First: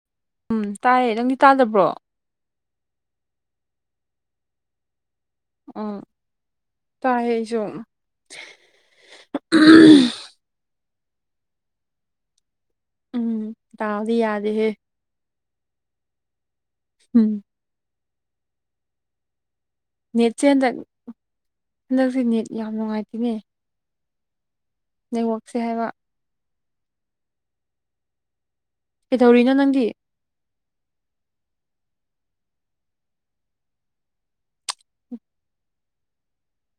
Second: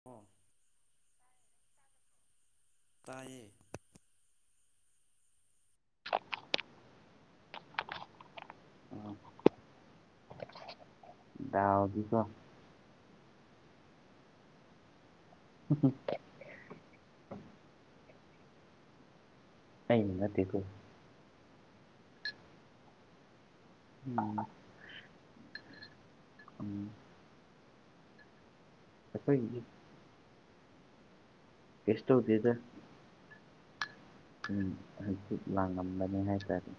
[inaudible] ꯎꯝ ꯇꯥꯏꯌꯦ ꯅꯪꯗꯤ ꯇꯥꯗꯕ꯭ꯔꯣ ꯇꯥꯏꯌ‌ꯦ ꯎꯝ ꯇꯥꯏ ꯑꯩꯁꯨ ꯗꯥꯎꯗꯤꯀꯣ ꯎꯝ ꯗꯥꯎꯗꯤ ꯌꯥꯗ‌ꯦꯍꯦ [unintelligible] ꯎꯝ ꯑꯩꯅ ꯅꯦꯠꯁꯦ ꯅꯠꯇꯦꯀꯣ ꯍꯟꯗꯛ ꯍꯟꯗꯛꯁꯦ ꯅꯦꯠ ꯌꯥꯝ ꯅꯨꯡꯉꯥꯏꯇꯦꯅꯦ ꯎꯝ ꯅꯦꯠꯋꯥꯛꯁꯦ ꯍꯥꯏꯕ ꯎꯝ ꯀꯩꯗꯧꯔꯤꯅꯣ ꯑꯩꯈꯣꯏꯒꯤꯗꯤ ꯅꯪꯗꯤ ꯀꯩꯁꯨ ꯇꯧꯗ‌ꯦꯗ ꯎꯝ ꯍꯥꯡꯆꯤꯠ ꯂꯥꯡꯉꯝꯕꯅꯤ ꯍꯥꯏꯇꯥꯔꯦ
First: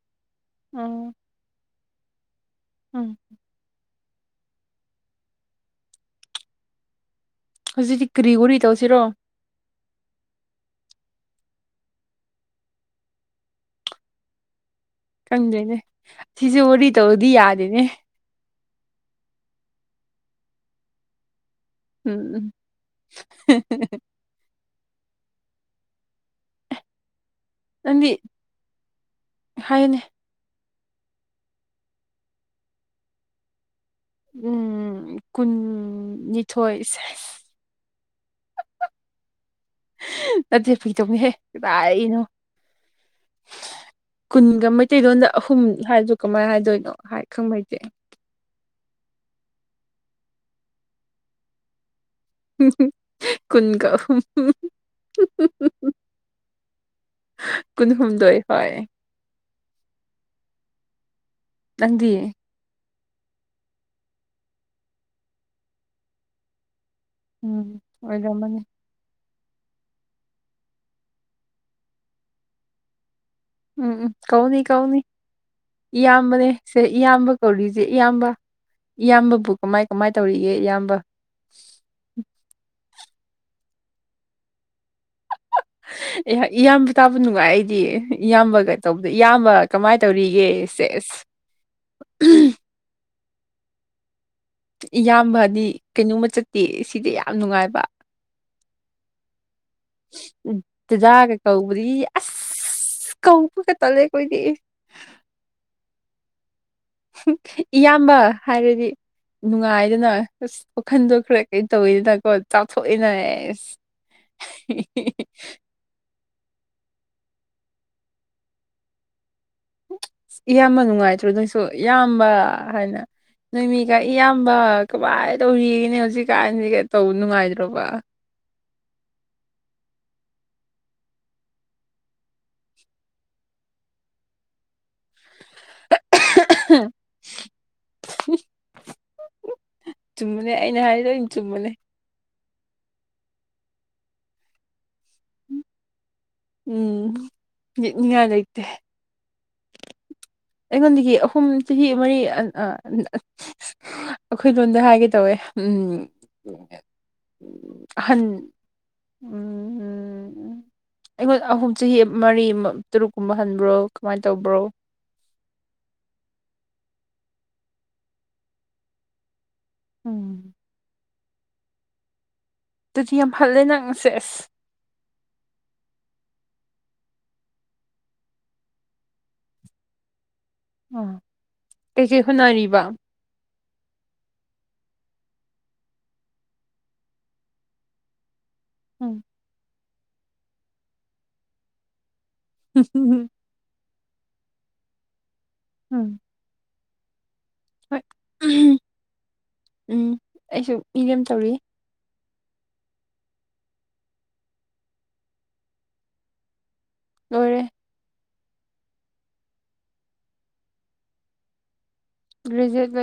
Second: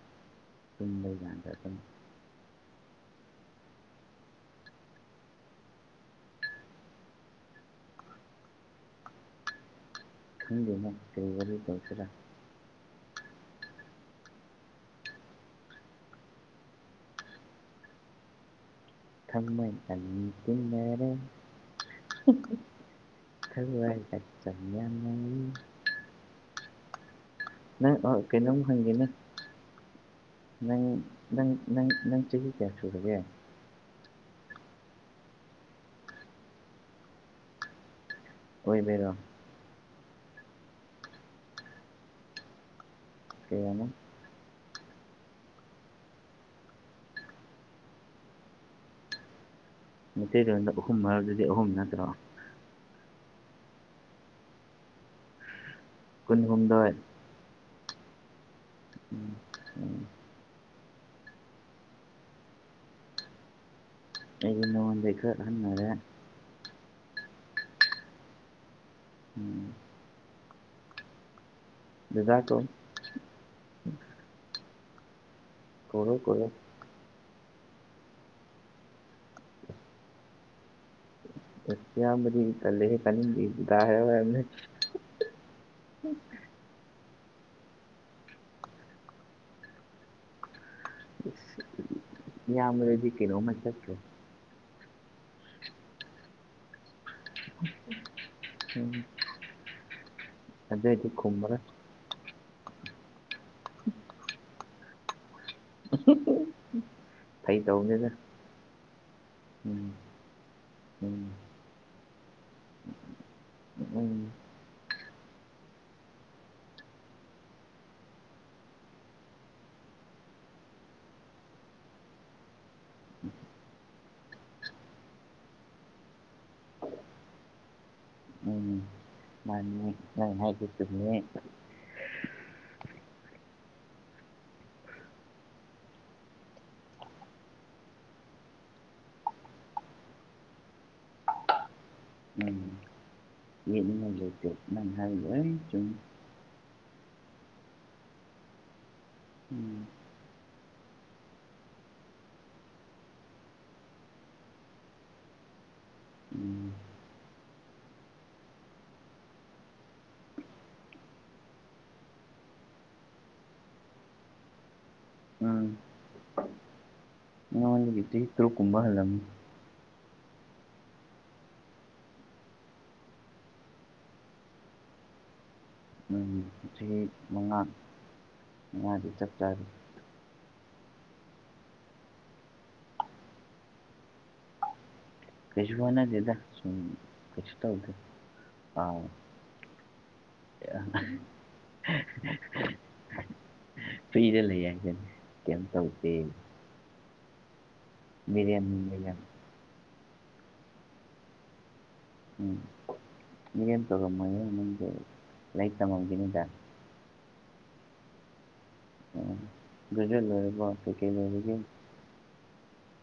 ꯇꯨꯝꯕ ꯑꯣ ꯌꯥꯗꯗꯅꯥ ꯎꯝ ꯍꯧꯖꯤꯛꯇꯤ ꯀꯔꯤ ꯋꯥꯔꯤ ꯇꯧꯁꯤꯔꯣ ꯈꯪꯗ‌ꯦꯗ ꯀꯔꯤ ꯋꯥꯔꯤ ꯇꯧꯁꯤꯔꯥ ꯈꯪꯗꯔ‌ꯦꯅꯦ ꯁꯤꯁꯨ ꯋꯥꯔꯤ ꯇꯧꯔꯗꯤ ꯌꯥꯗꯦꯅꯦ ꯊꯃ‌ꯣꯏ ꯑꯅꯤ ꯇꯤꯟꯅꯔ‌ꯦ ꯎꯝ ꯎꯝ ꯊꯋꯥꯏ ꯍꯛꯆꯥꯡ ꯌꯥꯅꯔꯤ ꯅꯪ ꯅꯪꯗꯤ ꯑꯣ ꯀꯩꯅꯪꯝ ꯍꯪꯒꯦꯅꯥ ꯍꯥꯏꯌꯨꯅꯦ ꯅꯪ ꯅꯪ ꯅꯪ ꯅꯪ ꯆꯍꯤ ꯀꯌꯥ ꯁꯨꯨꯔꯒꯦ ꯎꯝ ꯀꯨꯟꯅꯤꯊꯣꯏ‌ ꯁ‌ꯦꯁ ꯑꯣꯏꯕꯩꯔꯣ ꯅꯠꯇꯦ ꯐꯩꯒꯤꯗꯧꯅꯤꯍꯦ ꯀꯗꯥꯏꯅꯣ ꯀꯌꯥꯅ‌ꯣ ꯀꯨꯟꯒ ꯃꯩꯇꯩ‌ꯂ‌ꯣꯟꯗ ꯑꯍꯨꯝ ꯍꯥꯏꯁꯨ ꯀꯃꯥꯏꯅ ꯍꯥꯏꯗꯣꯏꯅꯣ ꯍꯥꯏ ꯈꯪꯕ ꯍꯩꯇ‌ꯦ ꯃꯩꯇꯩꯔꯣꯟꯗ ꯑꯍꯨꯝ ꯍꯥꯏꯕꯗꯨꯗꯤ ꯑꯍꯨꯝ ꯅꯠꯇ꯭ꯔꯣ ꯀꯨꯟꯒ ꯑꯍꯨꯝ ꯀꯨꯟꯍꯨꯝꯗꯣꯏ ꯀꯨꯟꯍꯨꯝꯗꯣꯏ ꯍ‌ꯣꯏ ꯎꯝ ꯎꯝ ꯅꯪꯗꯤ ꯑꯩ ꯅꯉ‌ꯣꯟꯗꯒꯤ ꯈ꯭ꯔꯥ ꯍꯅꯔꯦ ꯎꯝ ꯑꯣꯏꯔꯝꯃꯅꯤ [unintelligible] [inaudible] ꯗꯤꯅꯔ ꯇꯣ ꯎꯝ ꯎꯝ ꯀꯧꯅꯤ ꯀꯧꯅꯤ ꯀꯧꯔꯣ ꯀꯧꯔꯣ ꯏꯌꯥꯝꯕꯅꯦ ꯁꯦ ꯏꯌꯥꯝꯕ ꯀꯧꯔꯤꯁꯦ ꯏꯌꯥꯝꯕ ꯏꯌꯥꯝꯕꯕꯨ ꯀꯃꯥꯏ ꯀꯃꯥꯏ ꯇꯧꯔꯤꯒꯦ ꯏꯌꯥꯝꯕ ꯏꯌꯥꯝꯕꯗꯤ ꯇꯜꯂꯦ ꯇꯅꯤꯡꯗ‌ꯦ ꯗꯥ ꯍꯥꯏꯔꯛꯎ ꯍꯥꯏꯕꯅ‌ꯦ ꯏꯌꯥꯝꯕ ꯇꯥꯕ ꯅꯨꯡꯉꯥꯏ ꯑꯩꯗꯤ ꯏꯌꯥꯝꯕꯒ ꯇꯧꯕꯗ ꯏꯌꯥꯝꯕ ꯀꯃꯥꯏꯅ ꯇꯧꯔꯤꯒꯦ ꯁꯦꯁ [unintelligible] ꯏꯌꯥꯝꯕ ꯗꯨꯗꯤ ꯀꯩꯅꯣꯃ ꯆꯠꯈ꯭ꯔꯦ ꯏꯌꯥꯝꯕ ꯍꯥꯏꯗꯤ ꯀꯩꯅꯣꯝꯃ ꯆꯠꯇꯦ ꯁꯤꯗꯤ ꯌꯥꯝ ꯅꯨꯡꯉꯥꯏꯕ ꯎꯝ ꯎꯝ ꯑꯗꯨꯑꯣꯏꯗꯤ ꯗꯥꯗꯥꯒ ꯈꯨꯝꯃꯔꯣꯏ ꯀꯧꯕꯗꯤ ꯑ ꯀꯒ ꯇꯂꯦ ꯑꯩ ꯀꯣꯏꯗꯤ [unintelligible] ꯐꯥꯒꯤ ꯇꯧꯕꯅꯤꯗ ꯏꯌꯥꯝꯕ ꯍꯥꯏꯔꯗꯤ ꯎꯝ ꯅꯨꯡꯉꯥꯏꯗꯅ ꯑꯁ ꯋꯥꯈꯟꯗꯣ ꯎꯝ ꯈꯔ ꯀꯩ ꯇꯧꯋꯤꯗꯅꯀꯣ ꯆꯥꯎꯥꯊꯣꯛꯏꯅ ꯑꯦꯁ ꯎꯝ [unintelligible] ꯏꯌꯥꯝꯕ ꯅꯨꯡꯉꯥꯏꯇ꯭ꯔꯣ ꯅꯣꯏꯁꯨ ꯏꯌꯥꯝꯕ ꯍꯥꯏꯅ ꯅꯣꯏꯃꯤꯒ ꯏꯌꯥꯝꯕ ꯀꯃꯥꯏꯅ ꯇꯧꯔꯤꯒꯅꯦ ꯍꯧꯖꯤꯛꯀꯥꯟꯁꯤꯒ ꯇꯧ ꯅꯨꯡꯉꯥꯏꯗ꯭ꯔꯣꯕ ꯎꯅꯤ ꯑ [unintelligible] ꯎ ꯆꯨꯝꯃꯅꯦ ꯑꯩꯅ ꯍꯥꯏꯗꯝ ꯆꯨꯝꯕꯅꯦ ꯎ ꯅ ꯍꯥꯏꯒ ꯆ ꯎꯝ ꯌꯦꯠꯅꯤꯡꯉꯥꯏ ꯂꯩꯇꯦ ꯎꯝ ꯑꯩꯉꯣꯟꯗꯒꯤ ꯑꯍꯨꯝ ꯆꯍꯤ ꯃꯔꯤ ꯑꯩꯈꯣꯏ ꯂꯣꯝꯗ ꯍꯥꯏꯒꯦ ꯇꯧꯋꯦ ꯎꯝ ꯎꯝ ꯍꯍꯟ ꯎ ꯑꯩꯉꯣꯟ ꯑꯍꯨꯝ ꯆꯍꯤ ꯃꯔꯤ ꯇꯔꯨꯛꯀꯨꯝꯕ ꯍꯟꯕ꯭ꯔꯣ ꯀꯃꯥꯏꯅ ꯇꯧꯕ꯭ꯔꯣ ꯎꯝ ꯇꯨ ꯀꯨꯝꯕ ꯍꯜꯂꯝ ꯎꯝ ꯑꯗꯨꯗꯤ ꯌꯥꯝ ꯐꯜꯂꯦ ꯅꯪꯁꯦ ꯑꯁ [unintelligible] ꯆꯍꯤ ꯃꯉꯥ ꯃꯉꯥꯗꯤ ꯆꯞꯆꯥꯔꯦ ꯑꯣ ꯀꯩꯀꯩ ꯍꯣꯠꯅꯔꯤꯕ ꯀꯩꯖꯨꯅ ꯗꯦꯗ ꯁꯨꯝꯁꯨ ꯇꯧꯗ ꯎꯝ ꯑꯥ ꯍꯝ ꯍ ꯍ ꯐꯨꯤꯔ ꯂꯩ ꯍꯥꯏꯒꯅꯤ ꯀꯩꯝ ꯎꯝ ꯇꯧꯁꯦ ꯍꯣꯏ ꯃꯂꯟ ꯃꯂꯌꯟ ꯎꯝ ꯑꯩꯁꯨ ꯃꯤꯅꯦꯦꯝ ꯇꯧꯔꯤ ꯎꯝ ꯃꯤꯔꯦꯝ ꯇꯧꯔꯝꯃ ꯅꯪꯒꯤ ꯂꯥꯏꯔꯤꯛ ꯇꯝꯃꯝꯒꯤꯅꯤꯗ ꯂꯣꯏꯔꯦ ꯎꯝ ꯑꯗꯨꯗ ꯂꯔꯦꯀꯣ ꯀꯩ ꯀꯩ ꯂꯩꯔꯒ ꯭ꯔꯤꯖꯨꯌꯦꯠꯦ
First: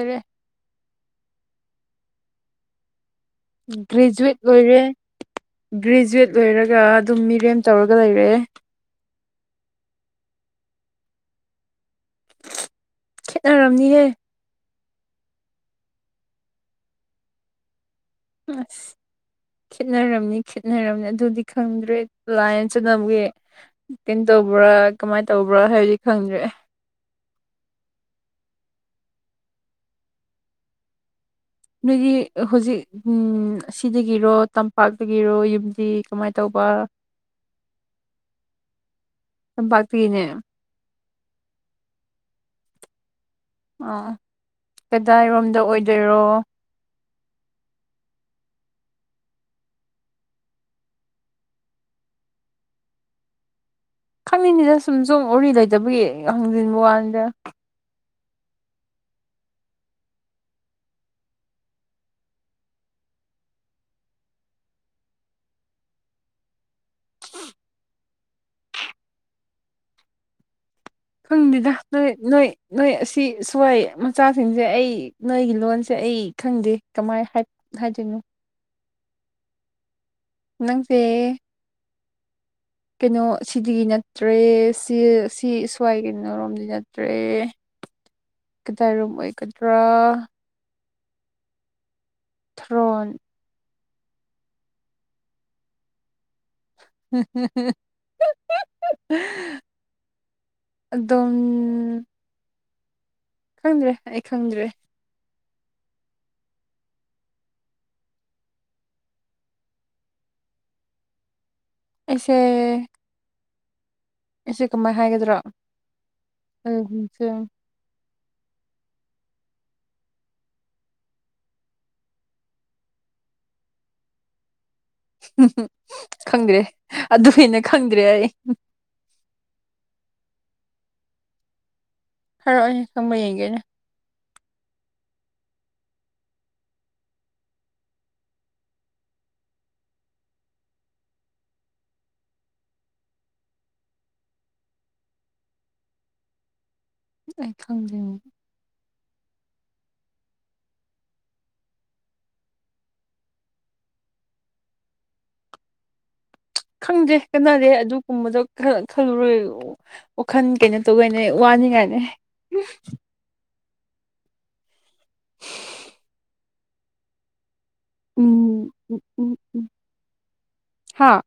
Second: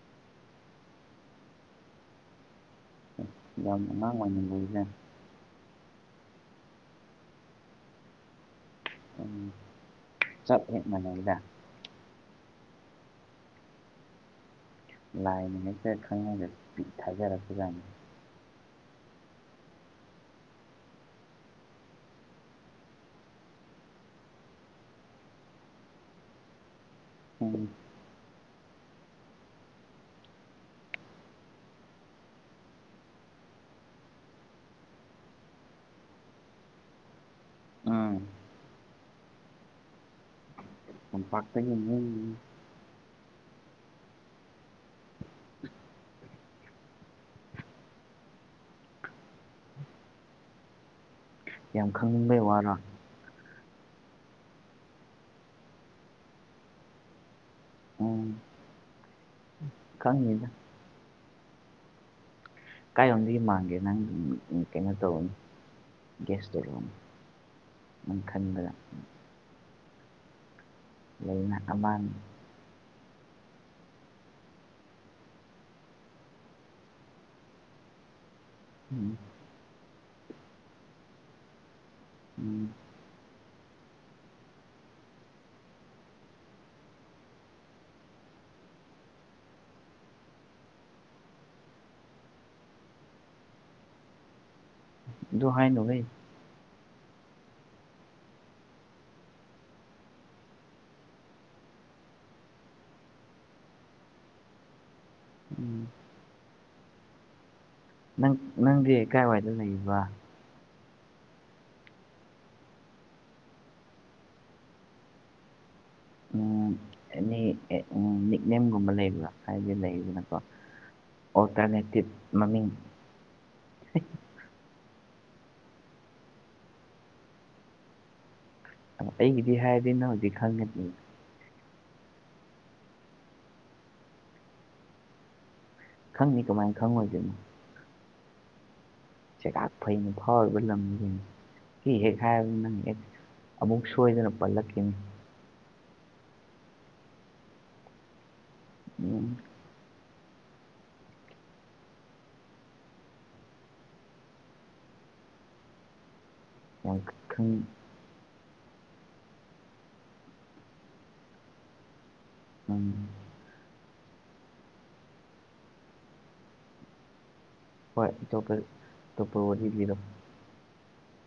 ꯎ ꯒ꯭ꯔꯦꯖꯨꯋꯦꯠ ꯑꯣꯏꯔꯦ ꯒ꯭ꯔꯦꯖꯨꯋꯦꯠ ꯂꯣꯏꯔꯒ ꯑꯗꯨꯝ ꯃꯤꯔꯦꯝ ꯇꯧꯔꯒ ꯂꯩꯔꯦ ꯎꯝ ꯆꯠ ꯍꯦꯛ ꯃꯅꯦꯗ ꯈꯦꯠꯅꯔꯝꯅꯤꯍꯦ ꯂꯥꯏꯅꯤꯡꯅ ꯆ ꯈꯪ ꯅꯗꯦ ꯊꯖꯔꯁꯨ ꯌꯥꯝ ꯑꯁ ꯈꯦꯠꯅꯔꯝꯅꯤ ꯈꯈꯤꯠꯅꯔꯝꯅꯤ ꯑꯗꯨꯗꯤ ꯈꯪꯗ꯭ꯔꯦ ꯂꯥꯏꯅ ꯆꯅꯕꯒꯤ ꯀꯩꯅꯣ ꯇꯧꯕ꯭ꯔꯥ ꯀꯃꯥꯏꯅ ꯇꯧꯕ꯭ꯔꯥ ꯍꯥꯏꯕꯗꯤ ꯈꯪꯗ꯭ꯔꯦ ꯎꯝ ꯅꯣꯏꯒꯤ ꯍꯧꯖꯤꯛ ꯎꯝ ꯑꯁꯤꯗꯒꯤꯔꯣ ꯇꯝꯄꯥꯛꯇꯒꯤꯔꯣ ꯌꯨꯝꯗꯤ ꯀꯃꯥꯏꯅ ꯇꯧꯕ ꯎꯝ ꯆꯄꯥꯄꯤꯅꯦ ꯄꯇ ꯑꯥ ꯀꯗꯥꯏꯔꯣꯝꯗ ꯑꯣꯏꯗꯣꯏꯔꯣ ꯌꯥꯝ ꯈꯪꯅꯤꯡꯕꯩ ꯋꯥꯅ ꯈꯪꯅꯤꯡꯅꯤꯗ ꯁꯨꯝ ꯁꯣꯡ ꯎꯔꯤ ꯂꯩꯇꯕꯒꯤ ꯍꯪꯖꯤꯟꯕ ꯋꯥꯅꯤꯗ ꯈꯪꯉꯗ ꯀꯥꯏꯣꯝꯗꯒꯤ ꯃꯥꯡꯒꯦ ꯅꯪꯝ ꯀꯩꯅꯣ ꯇꯧꯔꯅꯤ ꯒ꯭ꯌꯥꯁ ꯇꯧꯔꯛꯑꯅꯤ ꯅꯝ ꯈꯟꯕꯗ ꯂꯩꯅ ꯈꯪꯗꯦꯗ ꯑꯃꯥꯟ ꯅꯣꯏ ꯅꯣꯏ ꯅꯣꯏ ꯑꯁꯤ ꯁꯣꯏ ꯃꯆꯥꯁꯤꯡꯁꯦ ꯑꯩ ꯅꯣꯏꯒꯤ ꯂꯣꯟꯁꯦ ꯑꯩ ꯈꯪꯗꯦ ꯀꯃꯥꯏ ꯍꯥꯏ ꯍꯥꯏꯖ ꯎꯝ ꯅꯪꯁꯦ ꯎꯝ ꯀꯩꯅꯣ ꯁꯤ ꯅꯠꯇ꯭ꯔꯦ ꯁꯤ ꯁꯤ ꯁ꯭ꯋꯥꯏ ꯀꯩꯅꯔꯣꯝꯗꯤ ꯅꯠꯇ꯭ꯔꯦ ꯀꯗꯥꯏꯔꯨꯝ ꯑꯣꯏꯒꯗ꯭ꯔꯥ ꯊ꯭ꯔꯣꯟ ꯗꯨꯍꯥꯏ ꯅꯚ ꯎꯝ ꯎꯝ ꯑꯗꯨꯝ ꯈꯪꯗ꯭ꯔꯦ ꯑꯩ ꯈꯪꯗ꯭ꯔꯦ ꯎꯝ ꯅꯪ ꯅꯪꯗꯤ ꯀꯥꯏꯋꯥꯏꯗ ꯂꯩꯕ ꯑꯦꯁꯦ ꯑꯦꯁꯦ ꯀꯃꯥꯏ ꯍꯥꯏꯒꯗ꯭ꯔꯣ ꯑꯩ ꯑꯦꯅꯤ ꯅꯤꯛꯅꯦꯦꯝꯒꯨꯝꯕ ꯂꯩꯕ꯭ꯔꯥ ꯍꯥꯏꯕꯗꯤ ꯂꯩꯗꯅꯀꯣ ꯑꯣ ꯇꯅꯦ ꯃꯃꯤ ꯎꯝ ꯈꯪꯗ꯭ꯔꯦ ꯑꯗꯨꯃꯅ ꯈꯪꯗ꯭ꯔꯦ ꯑꯩ ꯑꯩꯒꯤꯗꯤ ꯍꯥꯏꯔꯗꯤ ꯅ ꯍꯧꯖꯤꯛ ꯈꯪꯒꯅꯤ ꯐꯔꯛꯑꯣꯅꯦ ꯈꯪꯕ ꯌꯦꯡꯒꯦꯅꯦ ꯈꯪꯅꯤ ꯀꯃꯥꯏꯅ ꯈꯪꯉꯣꯏꯁꯤꯣꯏꯅꯣ ꯆꯦꯒꯥꯛ ꯐꯩꯅ ꯐꯥꯎꯔꯤꯕ ꯂꯝꯁꯤꯅꯤ ꯐꯤ ꯍꯦꯛ ꯍꯥꯏꯔꯕ ꯅꯪ ꯍꯦꯛ ꯑꯃꯨꯛ ꯁꯣꯏꯗꯅ ꯄꯜꯂꯛꯈꯤꯅꯤ ꯑꯩ ꯈꯪꯗꯦꯕ ꯎꯝ ꯌꯥꯝ ꯈꯪꯗ꯭ꯔꯦ ꯈꯪ ꯀꯅꯔꯦ ꯑꯗꯨꯒꯨꯝꯕꯗꯣ ꯈꯜꯂꯨꯔꯣꯏ ꯋꯥꯈꯜ ꯀꯩꯅꯣ ꯇꯧꯒꯅꯦ ꯋꯥꯅꯤꯡꯉꯥꯏꯅꯦ ꯎꯝ ꯍꯣꯏ ꯑꯇꯣꯞꯄ ꯎꯝ ꯑꯇꯣꯞꯄ ꯋꯥꯔꯤꯕꯤꯔꯣ ꯍꯥꯥ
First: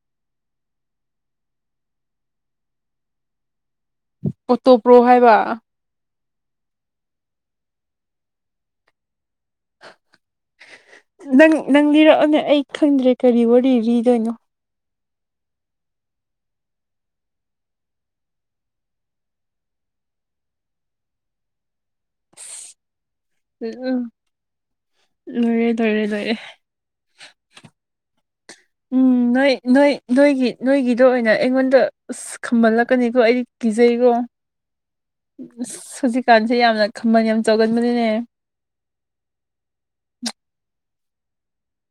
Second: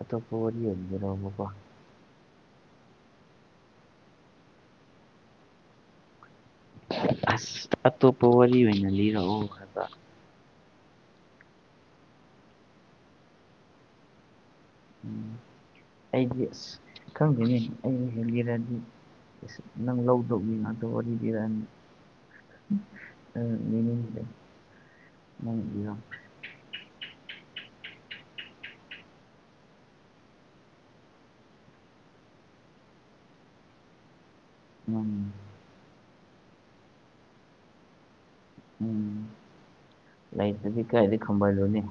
ꯑꯇꯣꯞꯄ ꯋꯥꯔꯤ ꯑꯣꯏꯟꯕꯤꯅꯕꯀꯣ ꯑꯣꯇꯣꯄ꯭ꯔꯣ ꯍꯥꯏꯕ ꯑꯁ ꯑꯇꯣꯞꯄ ꯋꯥꯔꯤ ꯑꯣꯏꯅ ꯂꯤꯔꯛꯑꯣ ꯈꯕ ꯅꯪ ꯅꯪ ꯂꯤꯔꯛꯑꯣꯅꯦ ꯑꯩ ꯈꯪꯗ꯭ꯔꯦ ꯀꯔꯤ ꯋꯥꯔꯤ ꯂꯤꯗꯣꯏꯅꯣ ꯎꯝ ꯑꯩꯗꯤ ꯑꯁ ꯈꯪꯗꯅꯤ ꯑꯩꯅ ꯍꯦꯟꯜꯂꯤꯔꯗꯤ ꯑꯁ ꯅꯪ ꯂꯧꯗꯧꯕꯒꯤ ꯉꯥꯛꯇ ꯋꯥꯔꯤꯗꯤꯔꯅꯤ ꯑꯅꯤ ꯎꯝ ꯃ ꯂꯣꯏꯔꯦ ꯂꯣꯏꯔꯦ ꯂꯣꯏꯔꯦ ꯎꯝ ꯅꯣꯏ ꯅꯣꯏ ꯅꯣꯏꯒꯤ ꯅꯣꯏꯒꯤꯗ ꯑꯣꯏꯅ ꯑꯩꯉꯣꯟꯗ ꯑꯁ ꯑꯁ ꯈꯝꯍꯜꯂꯛꯀꯅꯤꯀꯣ ꯑꯩꯗꯤ ꯀꯤꯖꯩꯀꯣ ꯎꯝ ꯁꯨꯖꯤꯀꯥꯟꯁꯦ ꯌꯥꯝꯅ ꯈꯃꯟ ꯌꯥꯝ ꯆꯥꯎꯒꯟꯕꯅꯤꯅꯦ ꯎꯝ ꯂꯩꯇꯗꯤ ꯀꯥꯏꯗꯤ ꯈꯝꯕꯜꯂꯨꯅꯦ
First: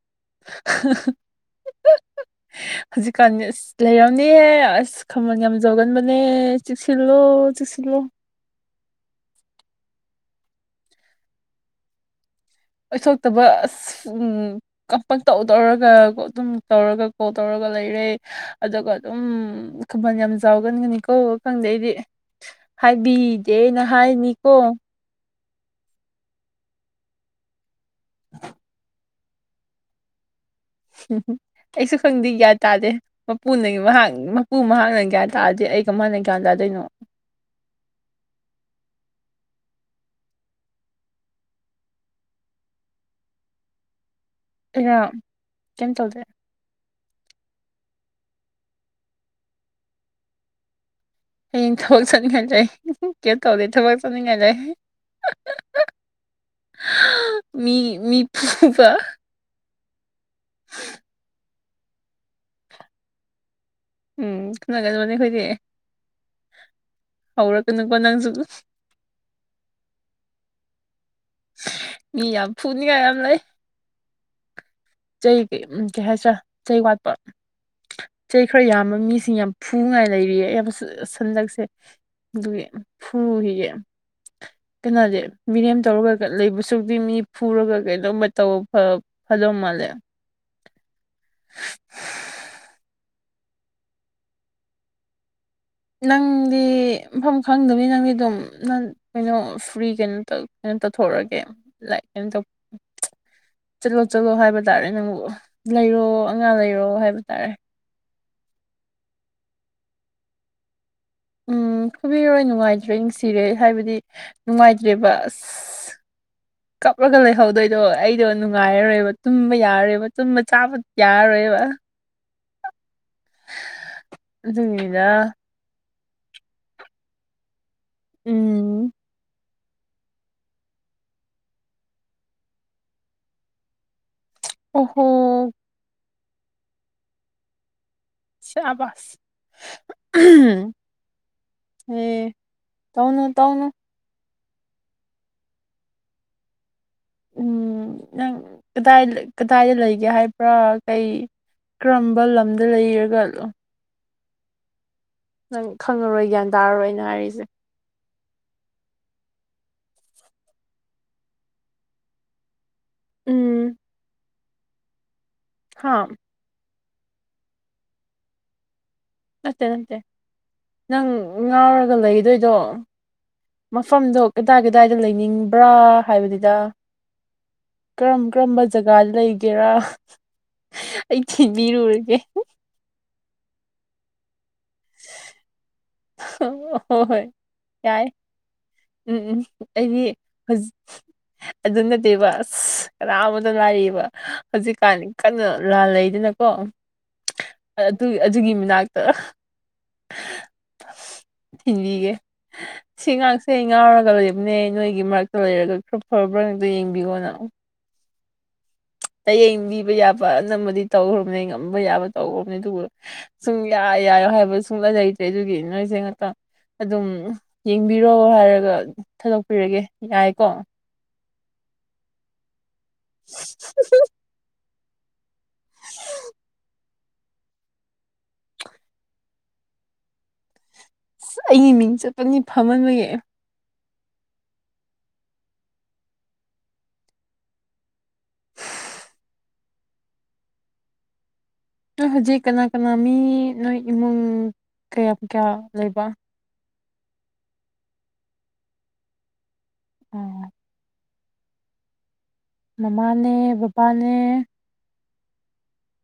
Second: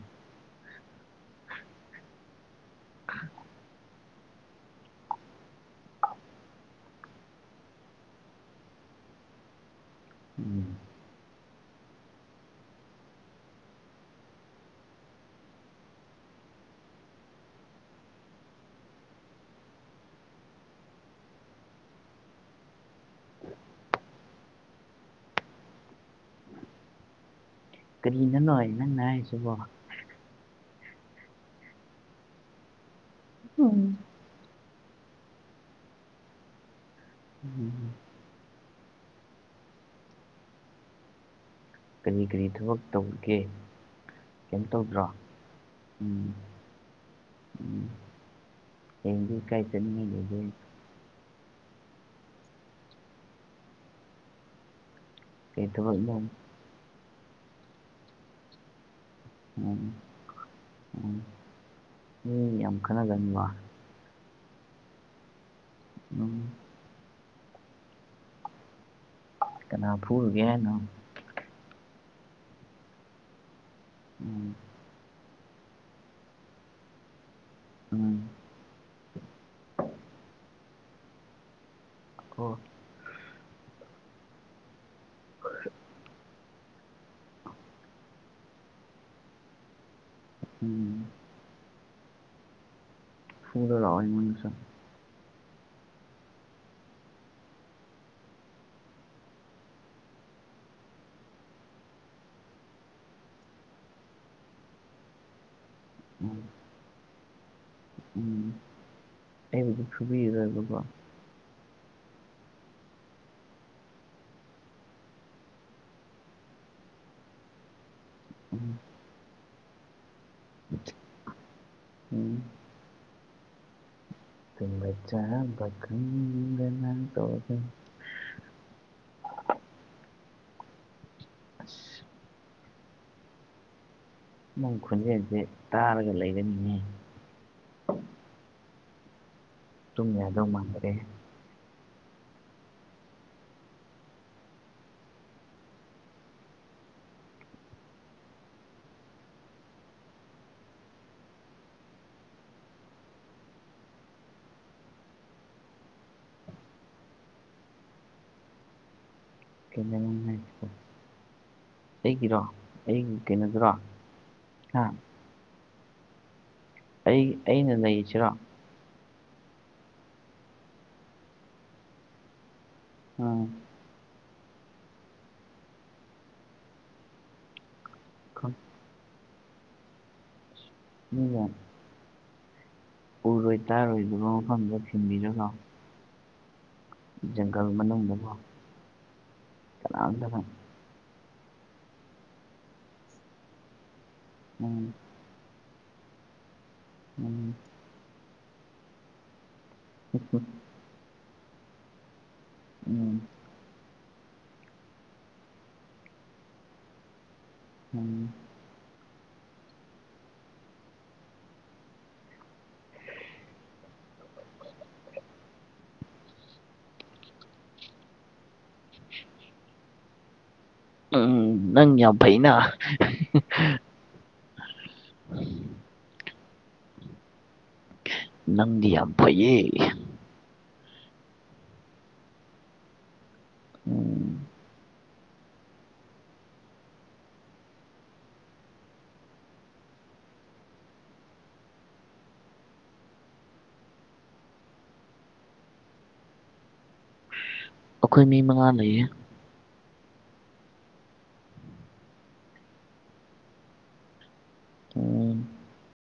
ꯍꯧꯖꯤꯛꯀꯥꯟ ꯂꯩꯔꯝꯅꯦꯍꯦ ꯑꯁ ꯈꯃꯜ ꯌꯥꯝꯖꯧꯒꯟꯕꯅꯦ ꯆꯨꯁꯤꯜꯂꯣ ꯆꯨꯁꯤꯜꯂꯣ ꯎꯝ ꯑꯣꯏꯊꯣꯛꯇꯕ ꯑꯁ ꯎꯝ ꯀꯄ ꯇꯧ ꯇꯧꯔꯒ ꯑꯗꯨꯝ ꯇꯧꯔꯒ ꯀꯣꯜ ꯇꯧꯔꯒ ꯂꯩꯔꯦ ꯑꯗꯨꯒ ꯑꯗꯨꯝ ꯈꯨꯃꯟ ꯌꯥꯝ ꯆꯥꯎꯒꯟꯒꯅꯤ ꯀ ꯈꯪꯗꯦ ꯑꯩꯗꯤ ꯍꯥꯏꯕꯤꯗꯦ ꯑꯩꯅ ꯍꯥꯏꯅꯤꯀꯣ ꯀꯔꯤꯅꯅꯣꯏ ꯅꯪꯅ ꯍꯥꯏꯔꯤꯁꯤꯕꯣ ꯎꯝ ꯑꯩꯁꯨ ꯈꯪꯗꯦ ꯀ꯭ꯌꯥ ꯇꯥꯔꯦ ꯃꯄꯨ ꯃꯍꯥꯛꯉꯤ ꯎ ꯃꯍꯥꯛꯅꯪ ꯒꯌꯥꯟ ꯇꯔꯗꯤ ꯑꯩ ꯀꯃꯅ ꯒ꯭ꯌꯥꯟ ꯇꯥꯗꯣꯏꯅꯣ ꯎꯝ ꯀꯔꯤ ꯀꯔꯤ ꯊꯕꯛ ꯇꯧꯒꯦ ꯀꯩꯅꯣ ꯑꯩꯔ ꯇꯗ꯭ꯔꯣ ꯀꯩꯝ ꯇꯧꯗꯦ ꯎꯝ ꯎꯝ ꯍꯦꯡꯒꯤ ꯀꯩꯁꯅꯤ ꯂꯩ ꯑꯩꯅ ꯊꯕꯛ ꯆꯠꯅꯤꯡꯉꯥꯏ ꯂꯩ ꯀꯩꯅ ꯇꯧꯗꯦ ꯊꯕꯛ ꯆꯠꯅꯤꯡꯉꯥꯏ ꯂꯩ ꯀꯇꯕꯅ ꯃꯤ ꯃꯤ ꯄꯄꯥ ꯎꯝ ꯎꯝ ꯍ ꯌꯥꯝ ꯈꯟꯅꯒꯅꯤꯕ ꯎꯝ ꯈꯅꯒꯗꯕꯅꯦ ꯑꯩꯈꯣꯏꯗꯤ ꯎ ꯍꯧꯔ ꯀ ꯅꯪꯒꯣꯟ ꯅꯪꯁꯨ ꯀꯅꯥ ꯐꯨꯒꯦ ꯍꯥꯏꯅꯣ ꯃꯤ ꯌꯥꯝ ꯐꯨꯅꯤꯉꯥꯏ ꯌꯥꯝ ꯂꯩ ꯎꯝ ꯆꯩ ꯎ ꯀꯩ ꯍꯥꯏꯁꯤꯔꯥ ꯆꯩ ꯋꯥꯠꯄ ꯎꯝ ꯆꯩ ꯈꯔ ꯌꯥꯝꯕ ꯃꯤꯁꯤꯡ ꯌꯥꯝ ꯐꯨꯉꯥꯏ ꯂꯩꯔꯤꯌꯦ ꯌꯥꯝ ꯁꯟꯗꯛꯁꯦ ꯑꯣ ꯑꯗꯨꯒꯤ ꯐꯨꯔꯨꯈꯤꯌꯦ ꯀꯅꯥꯗꯤꯦ ꯃꯤꯔꯦꯝ ꯇꯧꯔꯒ ꯂꯩꯕꯁꯨꯗꯤ ꯃꯤ ꯐꯨꯔꯒ ꯀꯩꯅꯣꯃ ꯇꯧ ꯍꯜꯂꯣ ꯃꯥꯂꯦ ꯎꯝ [inaudible] ꯐꯗ ꯍꯋꯥꯏ ꯃ ꯅꯪꯗꯤ ꯃꯐꯝ ꯈꯪꯗꯕꯅꯤ ꯅꯪꯗꯤ ꯑꯗꯨꯝ ꯅꯪ ꯀꯩꯅꯣ ꯐ꯭ꯔꯤ ꯀꯩꯅꯣ ꯀꯩꯅꯣ ꯇꯧꯊꯣꯛꯛꯑꯒꯦ ꯂꯥꯏꯛ ꯀꯩꯅꯣ ꯇ ꯆꯠꯂꯣ ꯆꯠꯂꯣ ꯍꯥꯏꯕ ꯇꯥꯔꯦ ꯅꯪꯕꯨ ꯂꯩꯔꯣ ꯎꯝ ꯑꯉꯥꯡ ꯂꯩꯔꯣ ꯍꯥꯏꯕ ꯇꯥꯔꯦ ꯎꯝ ꯑꯩꯕ ꯈꯕꯤꯔ ꯔꯕꯕꯣ ꯎꯝ ꯐꯨꯕꯤꯔꯔꯣꯏ ꯅꯨꯡꯉꯥꯏꯇ꯭ꯔꯦ ꯅꯨꯡꯁꯤꯔꯦ ꯍꯥꯏꯕꯗꯤ ꯅꯨꯡꯉꯥꯏꯇ꯭ꯔꯦꯕ ꯑꯁ ꯀꯞꯂꯒ ꯂꯩꯍꯧꯗꯣꯏꯗꯣ ꯑꯩꯗꯣ ꯎꯝ ꯅꯨꯡꯉꯥꯏꯔꯔꯣꯏꯕ ꯇꯨꯝꯕ ꯌꯥꯔꯣꯏꯕ ꯇꯨꯝꯕ ꯆꯥꯕ ꯌꯥꯔꯣꯏꯕ ꯎꯝ [inaudible] ꯆꯗ ꯇ ꯎꯝ ꯏꯃꯨꯡ ꯈꯨꯣꯟꯖꯦꯜꯁꯦ ꯑꯣꯍꯣ ꯇꯥꯔꯒ ꯂꯩꯕꯅꯤꯅꯦ ꯆꯥꯕꯁ ꯇꯨꯝ ꯌꯥꯗꯧ ꯃꯥꯟꯗ꯭ꯔꯦ ꯑꯦ ꯇꯧꯅꯨ ꯇꯧꯅꯨ ꯎꯝ ꯅꯪ ꯀꯗꯥꯏ ꯀꯗꯥꯏꯗ ꯂꯩꯒꯦ ꯍꯥꯏꯕ꯭ꯔꯥ ꯀꯩ ꯀꯔꯝꯕ ꯂꯝꯗ ꯂꯩꯔꯤꯒ ꯅꯪ ꯈꯪꯉꯔꯣꯏ ꯒ꯭ꯌꯥꯟ ꯇꯥꯔꯔꯣꯏꯅ ꯍꯥꯏꯔꯤꯁꯦ [unintelligible] [inaudible] ꯑꯩꯒꯤꯔꯣ ꯑꯩꯒꯤ ꯀꯩꯅꯣꯗꯔꯣ ꯎꯝ ꯍꯥ ꯍꯥꯥ ꯑꯩ ꯑꯩꯅ ꯂꯩꯔꯤꯁꯤꯔꯣ ꯅꯠꯇꯦ ꯅꯠꯇꯦ ꯅꯪ ꯉꯥꯎꯔꯒ ꯂꯩꯗꯣꯏꯗꯣ ꯎꯝ ꯃꯐꯝꯗꯣ ꯀꯗꯥꯏ ꯀꯗꯥꯏꯗ ꯂꯩꯅꯤꯡꯕ꯭ꯔꯥ ꯍꯥꯏꯕꯅꯤꯗ ꯀꯔꯝ ꯈꯪ ꯀꯔꯝꯕ ꯖꯒꯥ ꯂꯩꯒꯦꯔꯥ ꯑꯩ ꯃꯤꯅ ꯊꯦꯕꯤꯔꯨꯔꯒꯦ ꯎꯔꯣꯏ ꯇꯥꯔꯣꯏꯗꯕ ꯃꯐꯝꯗ ꯊꯤꯟꯕꯤꯔꯒ ꯍꯣꯏ ꯍꯣꯏ ꯖꯪꯪꯒꯥꯜ ꯌꯥꯏ ꯃꯅꯨꯡꯗ ꯎꯝ ꯎꯝ ꯑꯩꯗꯤ ꯑꯗꯨꯅꯠꯇꯦꯕ ꯑꯁ ꯀꯅꯥ ꯑꯃꯇ ꯂꯥꯏꯕ ꯎꯝ ꯍꯧꯖꯤꯛꯀꯥꯟꯅꯤ ꯀꯩꯅꯣ ꯂꯥꯜ ꯂꯩꯗꯅꯀꯣ ꯎꯝ ꯑꯗꯨ ꯑꯗꯨꯒꯤ ꯃꯅꯥꯛꯇ [unintelligible] ꯊꯤꯟꯕꯤꯒꯦ ꯎꯝ ꯁꯤꯉꯥꯡ ꯁꯤ ꯉꯥꯎꯔꯒ ꯂꯩꯕꯅꯦ ꯅꯣꯏꯒꯤ ꯃꯔꯛꯇ ꯂꯩꯔꯒ ꯈꯔ ꯐꯕ꯭ꯔꯥ ꯉꯛꯇ ꯌꯦꯡꯕꯤꯌꯣꯅ ꯎꯝ ꯆꯌꯦꯡꯕꯤꯕ ꯌꯥꯕ ꯑꯅꯝꯕꯗꯤ ꯇꯧꯈ꯭ꯔꯕꯅꯦ ꯉꯝꯕ ꯌꯥꯕ ꯇꯧꯈꯕꯅꯤ ꯑꯗꯨꯕꯨ ꯁꯨꯝ ꯌꯥꯏ ꯌꯥꯏꯔꯣ ꯍꯥꯏꯕ ꯁꯨꯡꯂ ꯂꯩꯇ꯭ꯔꯦ ꯑꯗꯨꯒꯤ ꯅꯣꯏꯁꯦ ꯉꯥꯛꯇꯪ ꯑꯗꯨꯝ ꯌꯦꯡꯕꯤꯔꯣ ꯍꯥꯏꯔꯒ ꯊꯥꯗꯣꯛꯄꯤꯔꯒꯦ ꯌꯥꯏꯀꯣ ꯎꯝ ꯅꯪ ꯌꯥꯝ ꯐꯩꯅ ꯅꯗꯤꯌꯥ ꯐꯩꯌꯦ ꯑꯁ ꯑꯩꯒꯤ ꯃꯤꯡ ꯆꯠꯄꯅꯤ ꯐꯝꯃꯟꯕꯒꯤ ꯎꯝ ꯅꯣꯏ ꯍꯧꯖꯤꯛ ꯀꯅꯥ ꯀꯅꯥ ꯃꯤ ꯅꯣꯏ ꯏꯃꯨꯡ ꯀꯌꯥꯝ ꯀꯌꯥ ꯂꯩꯕ ꯑꯩꯈꯣꯏ ꯃꯤ ꯃꯉꯥ ꯂꯩꯌꯦ ꯎꯝ ꯃꯃꯥꯅꯦ ꯕꯕꯥꯅꯦ [unintelligible]